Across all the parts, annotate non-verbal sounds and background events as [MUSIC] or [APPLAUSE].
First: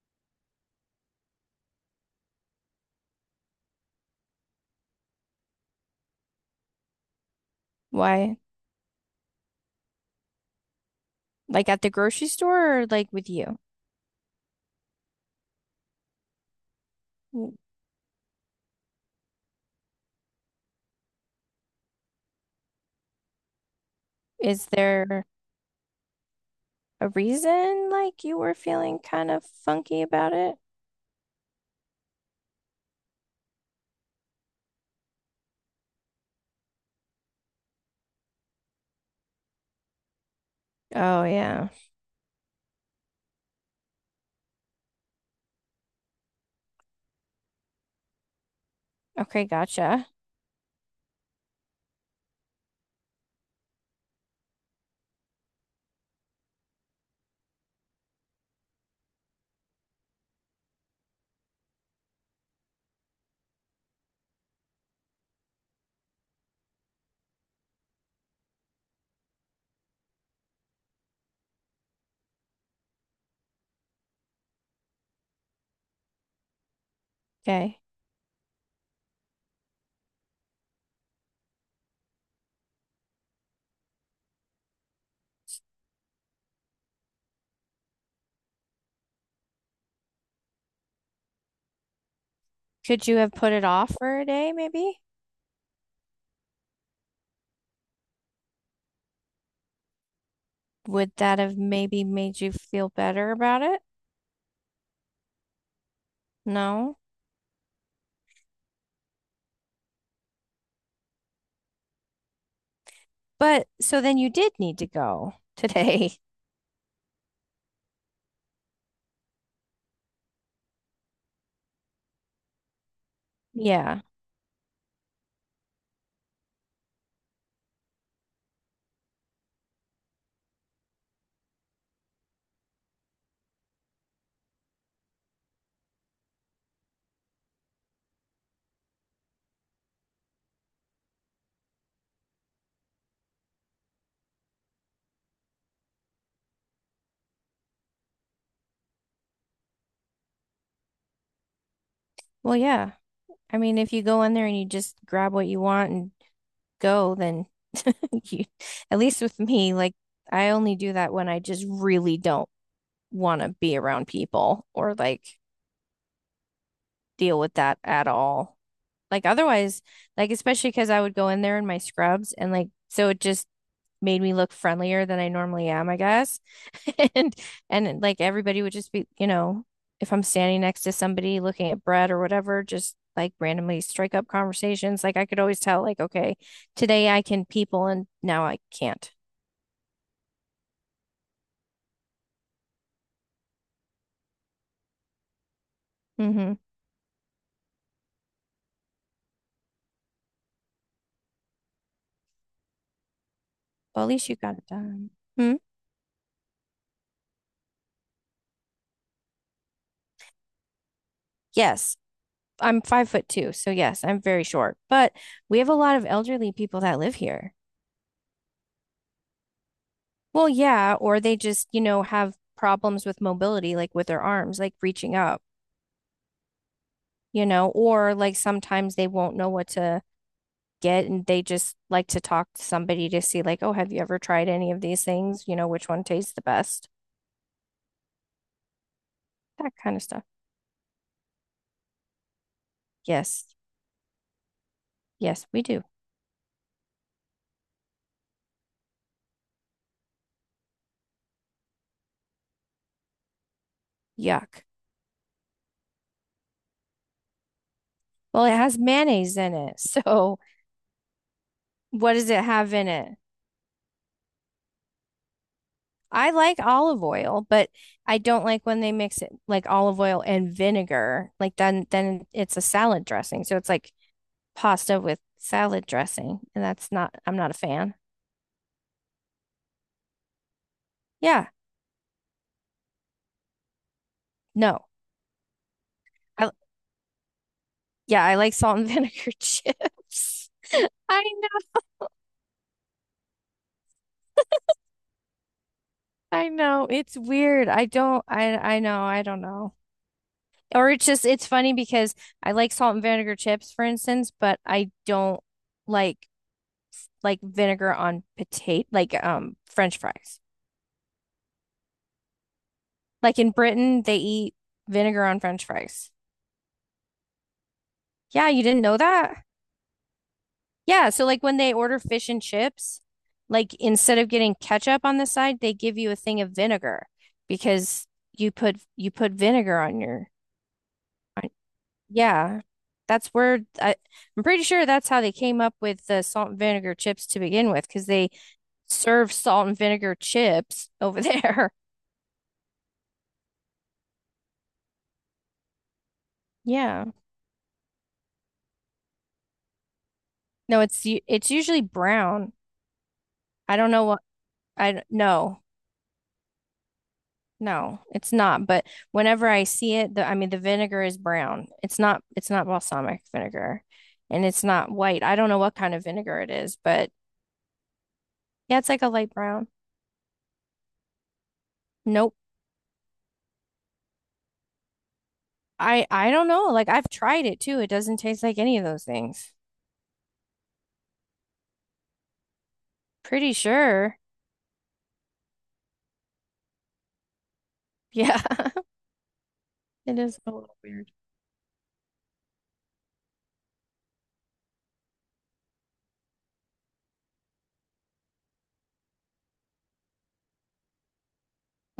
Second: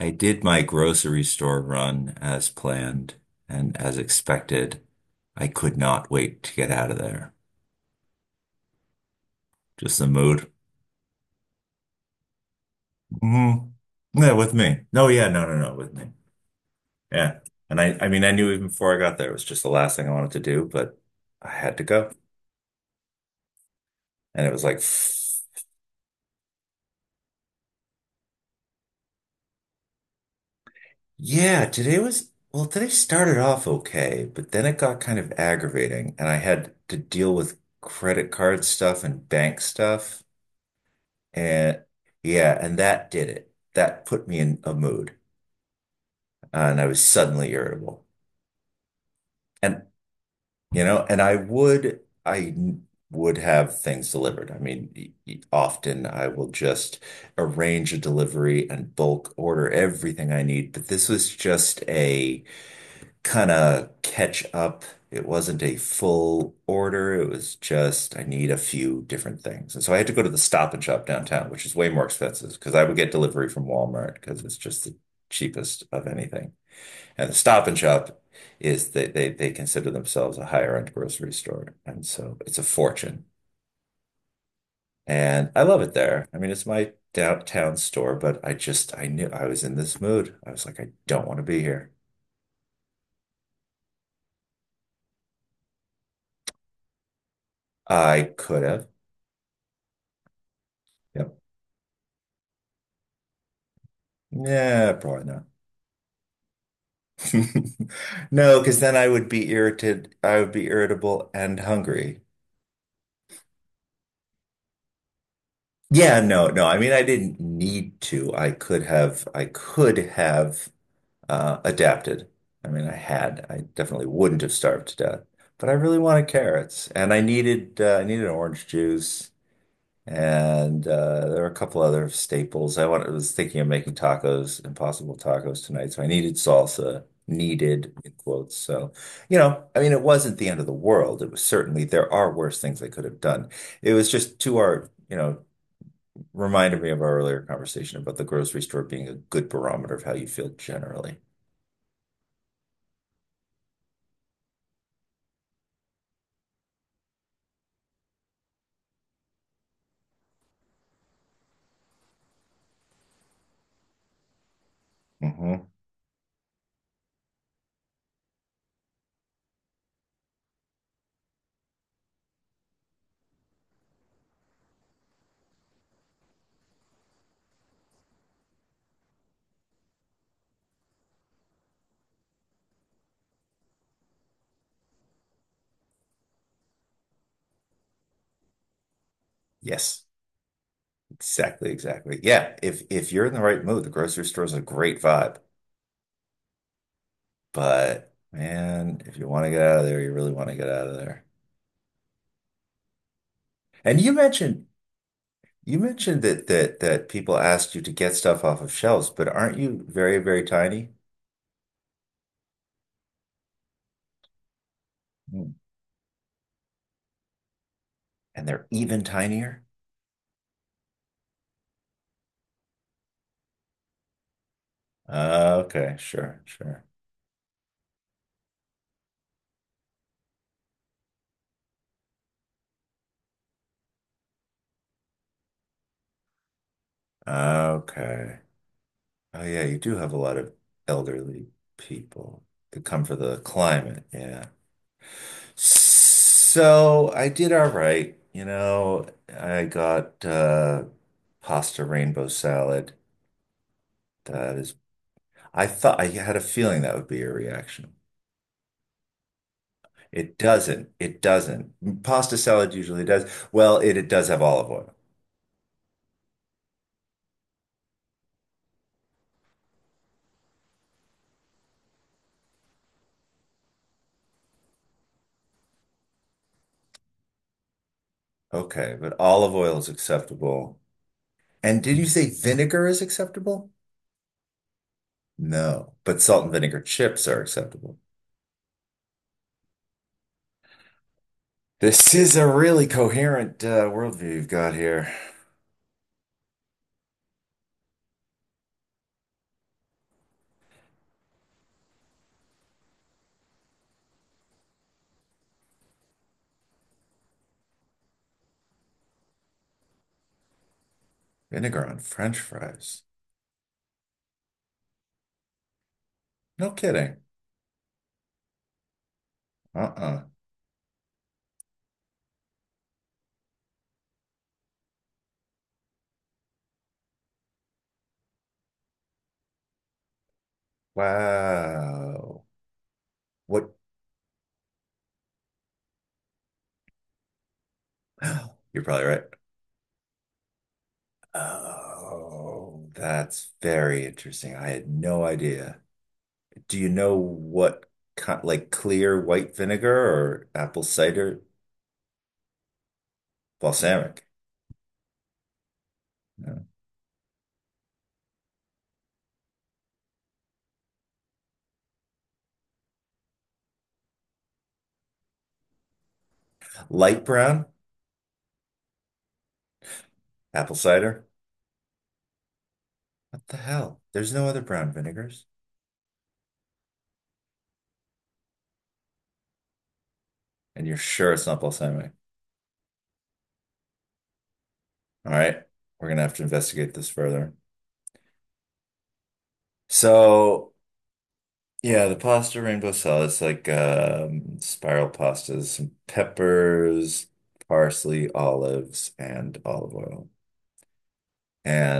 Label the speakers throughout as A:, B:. A: I did my grocery store run as planned and as expected. I could not wait to get out of there.
B: Why?
A: Just the mood.
B: Like at the grocery store or like with you?
A: Hmm. Yeah, with me. No, yeah, no, no, no, with me. Yeah.
B: W-
A: And I mean, I knew even before I got there, it was just the last thing I wanted to do, but I had to go. And it was
B: Is
A: like,
B: there a reason like you were feeling kind of funky about it?
A: yeah, well, today started off okay, but then it got kind of aggravating and I had to deal with credit card stuff and bank stuff.
B: Oh, yeah.
A: And yeah, and that did it. That put me in a mood, and I was suddenly irritable.
B: Okay,
A: And
B: gotcha.
A: and I would have things delivered. I mean, often I will just arrange a delivery and bulk order everything I need, but this was just a kind of catch up. It wasn't a full order. It was just I need a few different things. And so I had to go to the Stop and Shop downtown, which is way more expensive because I would get delivery from Walmart because it's just the cheapest of anything. And the Stop and
B: Okay.
A: Shop is they consider themselves a higher end grocery store. And so it's a fortune. And I love it there. I mean, it's my downtown store, but I knew I was in this mood. I was like, I don't want to be here.
B: Could you have put it off for a day, maybe?
A: I could have.
B: Would
A: Yep.
B: that have maybe made you feel better about it?
A: Yeah, probably not.
B: No.
A: [LAUGHS] No, because then I would be irritated. I would be irritable and hungry.
B: But so then you did need to go today.
A: Yeah,
B: [LAUGHS]
A: no, no. I mean, I didn't need to. I could have. I could have adapted. I mean, I had. I
B: Yeah.
A: definitely wouldn't have starved to death. But I really wanted carrots, and I needed. I needed orange juice. And there are a couple other staples. I was thinking of making tacos, impossible tacos tonight. So I needed salsa, needed in quotes. So, I mean, it wasn't the end of the world. It was certainly, there are worse things I could have done. It was just to our, reminded me of our earlier conversation about the grocery store being a good barometer of how you feel generally.
B: Well, yeah. I mean, if you go in there and you just grab what you want and go, then [LAUGHS] you, at least with me, like I only do that when I just really don't want to be around people or like
A: Hmm.
B: deal with that at all. Like otherwise, like especially because I would go in there in my scrubs and like so it just made me look friendlier than I normally am, I guess. [LAUGHS] And like everybody would just be, you know, if I'm standing next to somebody looking at bread or whatever, just like randomly strike up conversations. Like I could always tell, like, okay, today I can people and now I can't.
A: Yes, exactly, exactly. Yeah, if you're in the right mood, the grocery store is a great vibe.
B: Mm-hmm.
A: But man, if you want to get out of there, you really want to get out of there. And
B: Well, at
A: you
B: least you got
A: mentioned
B: it done. Hmm?
A: you mentioned that that people asked you to get stuff off of shelves, but aren't you very, very tiny?
B: Yes. I'm 5'2", so yes, I'm very short. But
A: Mm.
B: we have a lot of elderly people that live here.
A: And they're even tinier?
B: Well, yeah, or they just, you know, have problems with mobility, like with their arms, like reaching up.
A: Okay, sure, sure.
B: You know, or like sometimes they won't know what to get and they just like to talk to somebody to see, like, oh, have you ever tried any of these things? You know, which one tastes the best?
A: Okay. Oh yeah,
B: That
A: you
B: kind
A: do
B: of
A: have a
B: stuff.
A: lot of elderly people that come for the
B: Yes.
A: climate, yeah.
B: Yes, we do.
A: So I did all right. You know, I got pasta rainbow salad. That
B: Yuck.
A: is I thought I had a feeling that would be your reaction.
B: Well, it has mayonnaise in it. [LAUGHS] So
A: It doesn't. It doesn't.
B: what does
A: Pasta
B: it have
A: salad
B: in
A: usually
B: it?
A: does. Well, it does have olive oil.
B: I like olive oil, but I don't like when they mix it like olive oil and vinegar. Like then it's a salad dressing. So it's like pasta with salad dressing, and that's not I'm not a fan.
A: Okay, but olive oil is acceptable.
B: Yeah.
A: And did you say vinegar is acceptable?
B: No.
A: No, but salt
B: I
A: and vinegar chips are acceptable.
B: Yeah, I like salt and vinegar [LAUGHS] chips. I know,
A: This is a really coherent worldview you've got here.
B: It's weird. I know, I don't know. Or it's just, it's funny because I like salt and vinegar chips, for instance, but I don't like vinegar on potato, like French fries.
A: Vinegar on French fries.
B: Like in Britain, they eat vinegar on French fries.
A: No kidding.
B: Yeah, you didn't know that?
A: Uh-uh.
B: Yeah, so like when they order fish and chips, like instead of getting ketchup on the side, they give you a thing of vinegar because you put vinegar on your on,
A: Wow.
B: yeah. That's where
A: What?
B: I, I'm pretty sure that's how they came up with the salt and vinegar chips to begin with because they
A: [GASPS] You're probably right.
B: serve salt and vinegar chips over [LAUGHS] there.
A: Oh, that's very interesting. I had no idea. Do you
B: Yeah.
A: know what kind, like clear white vinegar or
B: No,
A: apple cider
B: it's usually brown. I don't know what
A: balsamic?
B: I don't know.
A: No.
B: No, it's not. But whenever I see it, the I mean the vinegar is brown. It's not balsamic vinegar and it's not white. I don't know what kind of vinegar it is, but
A: Light brown
B: yeah, it's like a light brown.
A: apple cider?
B: Nope.
A: What the hell? There's no other brown vinegars.
B: I don't know. Like I've tried it too. It doesn't taste like any of those things.
A: And you're sure it's not balsamic.
B: Pretty sure.
A: All right. We're gonna have to investigate this further.
B: Yeah, [LAUGHS] it is.
A: So, yeah, the pasta rainbow salad is like spiral pastas, some peppers, parsley, olives, and olive oil.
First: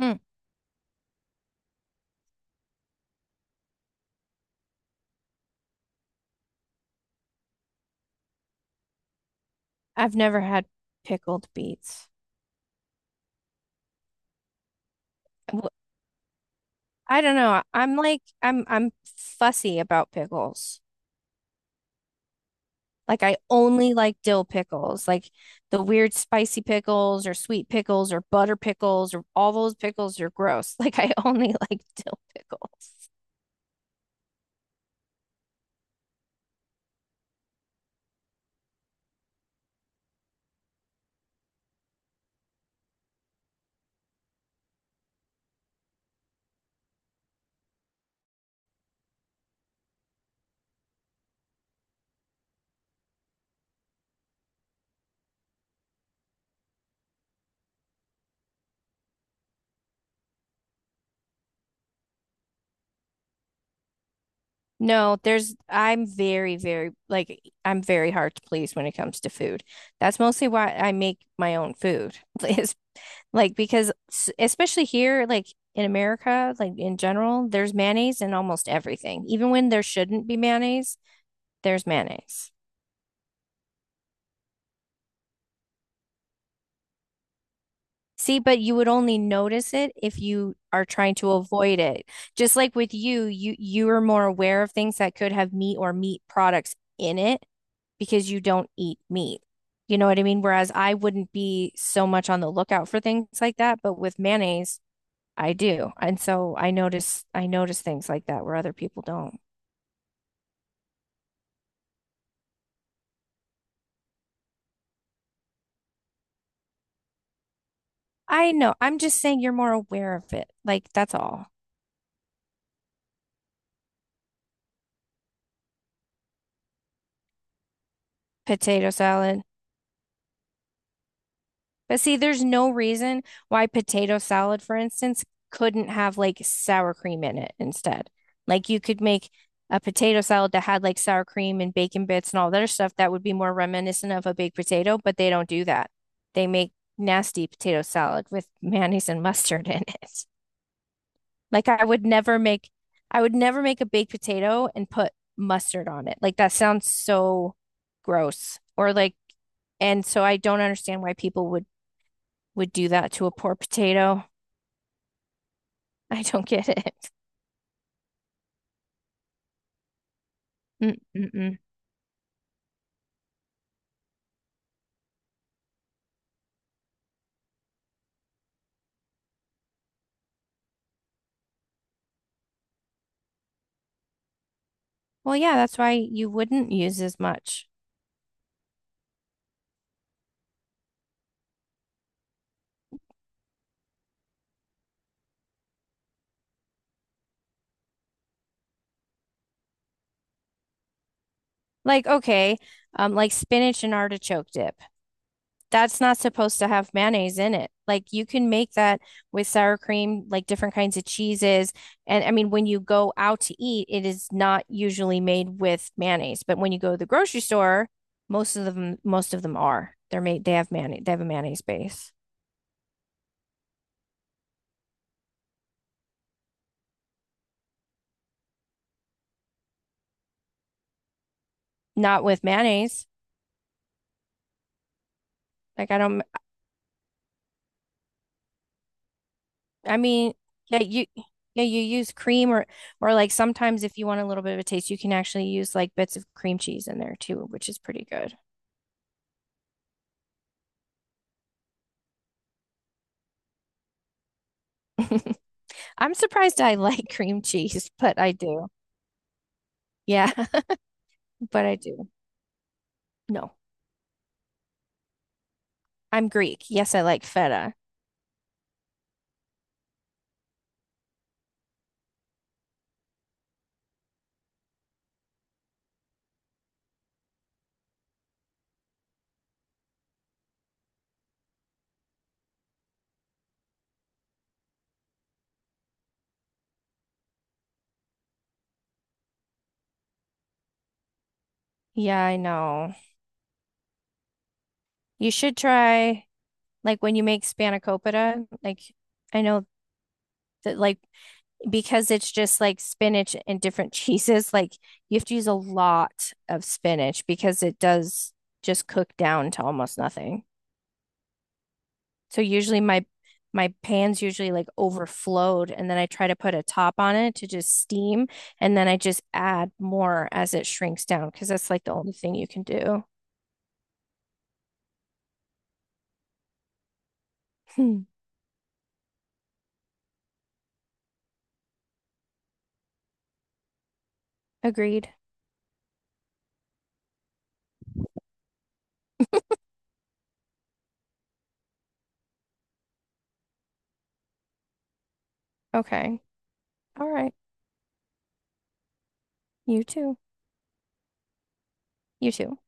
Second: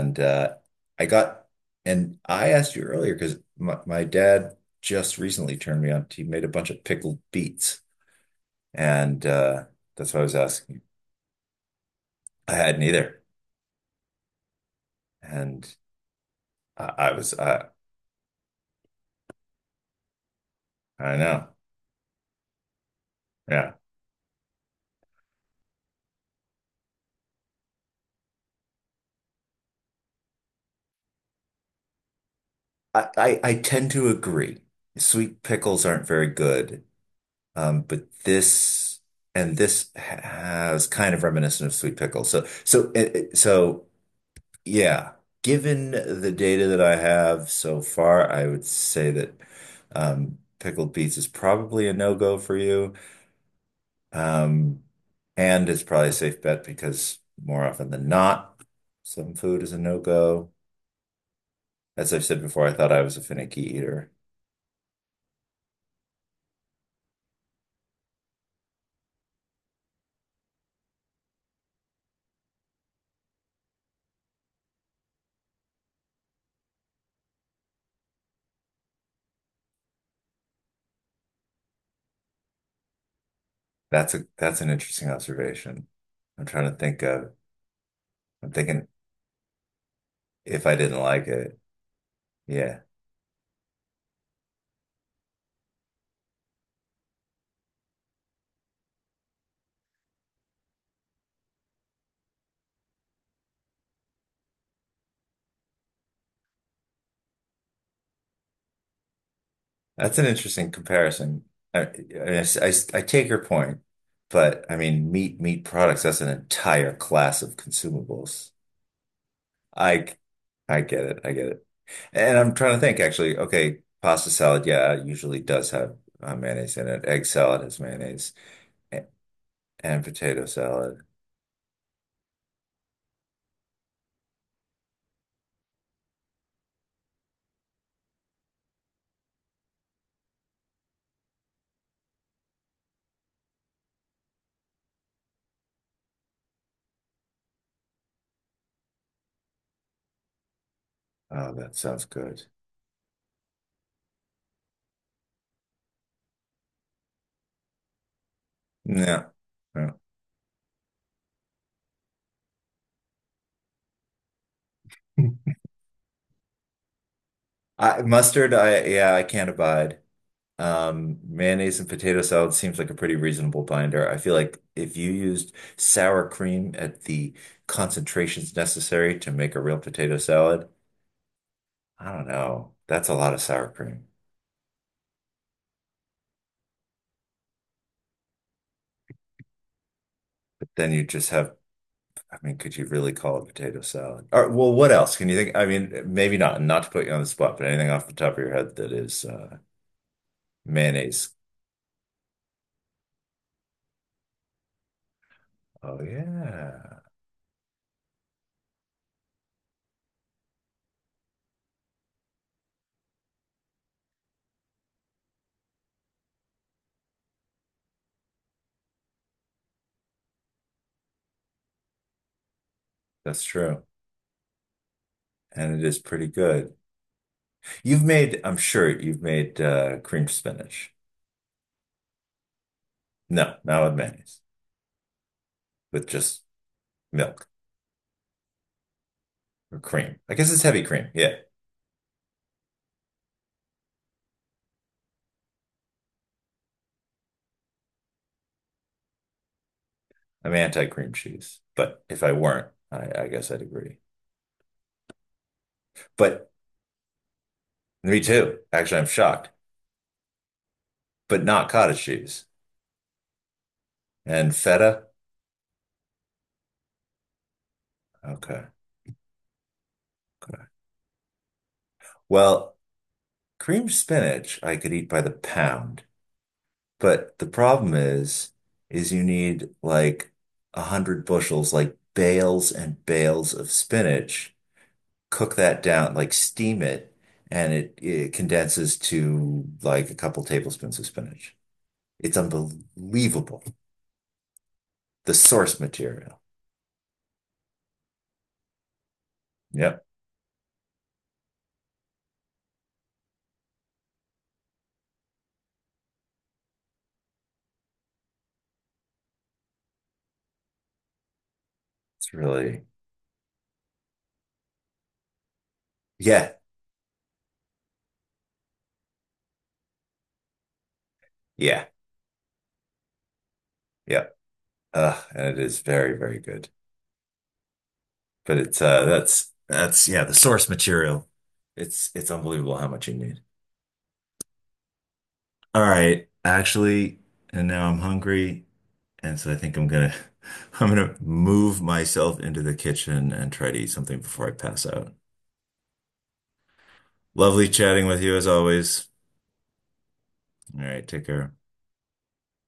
B: Mm.
A: uh, I got, and I asked you earlier because my dad just recently turned me on. He made a bunch of pickled beets, and that's
B: I've
A: what I was
B: never had
A: asking you.
B: pickled beets.
A: I hadn't either,
B: W-
A: and I, I
B: I don't
A: was,
B: know.
A: I,
B: I'm fussy about pickles.
A: I know,
B: Like I
A: yeah.
B: only like dill pickles, like the weird spicy pickles or sweet pickles or butter pickles or all those pickles are gross. [LAUGHS] Like I only [LAUGHS] like dill
A: I,
B: pickles.
A: I, I tend to agree. Sweet pickles aren't very good, but this and this has kind of reminiscent of sweet pickles. Yeah, given the data that I have so far, I would say that pickled beets is probably a no-go for you. Um, and it's probably a safe bet because more often than not, some food is a no-go. As I've said before, I thought I was a finicky eater.
B: No, there's I'm very, very like I'm very hard to please when it comes to food. That's mostly why I make my own food. [LAUGHS] Is like because especially here, like in America, like in general, there's mayonnaise in almost everything. Even when there shouldn't be mayonnaise, there's mayonnaise.
A: That's an interesting observation. I'm trying to think of,
B: See,
A: I'm
B: but you
A: thinking
B: would only notice it if you
A: if I
B: are
A: didn't
B: trying
A: like
B: to
A: it.
B: avoid it. Just like
A: Yeah.
B: with you, you are more aware of things that could have meat or meat products in it because you don't eat meat. You know what I mean? Whereas I wouldn't be so much on the lookout for things like that, but with mayonnaise, I do. And so I notice things like that where other people don't.
A: That's an interesting comparison. I I I- I take your point, but I mean, meat products, that's an entire class of consumables.
B: I know. I'm just saying you're more aware
A: I
B: of it.
A: I
B: Like
A: get
B: that's
A: it. I get
B: all.
A: it. And I'm trying to think actually, okay, pasta salad, yeah, it usually does have mayonnaise in it. Egg salad has mayonnaise
B: Potato
A: and,
B: salad.
A: and potato salad.
B: But see, there's no reason why potato salad, for instance, couldn't have like sour cream in it instead. Like you could make a potato salad that had like sour cream and bacon bits and all that other stuff that would be more reminiscent of a baked potato, but they don't do that. They make nasty potato salad with [LAUGHS] mayonnaise and mustard in it.
A: Oh,
B: Like
A: that sounds good.
B: I would never make a baked potato and put mustard on it. Like that sounds so gross. Or like
A: No. No.
B: and so I don't understand why people would do that to a poor potato.
A: [LAUGHS]
B: [LAUGHS] I don't get it.
A: Mustard, I can't abide.
B: Mm-mm-mm.
A: Mayonnaise and potato salad seems like a pretty reasonable binder. I feel like if you used sour cream at the concentrations necessary to make a real potato salad, I don't know. That's a lot of sour cream.
B: Well, yeah, that's why you wouldn't use as much.
A: But then you just have, I mean, could you really call it potato salad? Or, well, what else can you think? I mean, maybe not, not to put you on the spot, but anything off the top of your head that is mayonnaise.
B: Like, okay, like spinach and artichoke dip. That's
A: Oh,
B: not supposed to have
A: yeah,
B: mayonnaise in it. Like, you can make that with sour cream, like different kinds of cheeses. And I mean, when you go out to eat, it is not usually made with mayonnaise. But when you go to the grocery store, most of them are. They have mayonnaise, they have a mayonnaise base.
A: that's true. And it is pretty good. I'm sure you've made cream spinach.
B: Not with mayonnaise.
A: No, not with mayonnaise,
B: Like, I
A: with
B: don't,
A: just milk or
B: I
A: cream.
B: mean,
A: I guess it's
B: yeah,
A: heavy
B: you
A: cream. Yeah.
B: yeah, you use cream or like sometimes if you want a little bit of a taste, you can actually use like bits of cream cheese in there too, which is pretty good.
A: I'm anti-cream cheese. But if I weren't, I guess I'd agree.
B: [LAUGHS] I'm
A: But
B: surprised I like [LAUGHS] cream cheese, but
A: me
B: I
A: too.
B: do.
A: Actually, I'm shocked.
B: Yeah, [LAUGHS]
A: But
B: but
A: not
B: I
A: cottage
B: do.
A: cheese
B: No,
A: and feta.
B: I'm Greek. Yes, I like feta.
A: Okay. Okay. Well, cream spinach I could eat by the pound. But the problem is you need like 100 bushels, like bales and bales of spinach cook that down, like steam it, and it condenses to like a couple tablespoons of spinach.
B: Yeah, I
A: It's
B: know.
A: unbelievable.
B: You
A: The
B: should
A: source
B: try
A: material.
B: like when you make spanakopita, like I know
A: Yep.
B: that like because it's just like spinach and different [LAUGHS] cheeses, like you have to use a lot of spinach because it does just cook down to almost nothing.
A: It's
B: So usually
A: really,
B: my pans usually like overflowed and then I try to
A: yeah,
B: put a top on it to just steam and then I just add more as it shrinks down because that's like
A: yeah,
B: the only thing you can do.
A: yep. And it is very, very good.
B: Hmm.
A: But it's that's, yeah, the source material. It's unbelievable how much you need.
B: Agreed.
A: All right, actually, and now I'm hungry, and so I think I'm gonna [LAUGHS] I'm gonna move myself into the kitchen and try to eat something before I pass out.
B: Okay. All right.
A: Lovely chatting with you as always.
B: You too.
A: All right, take care.
B: You too.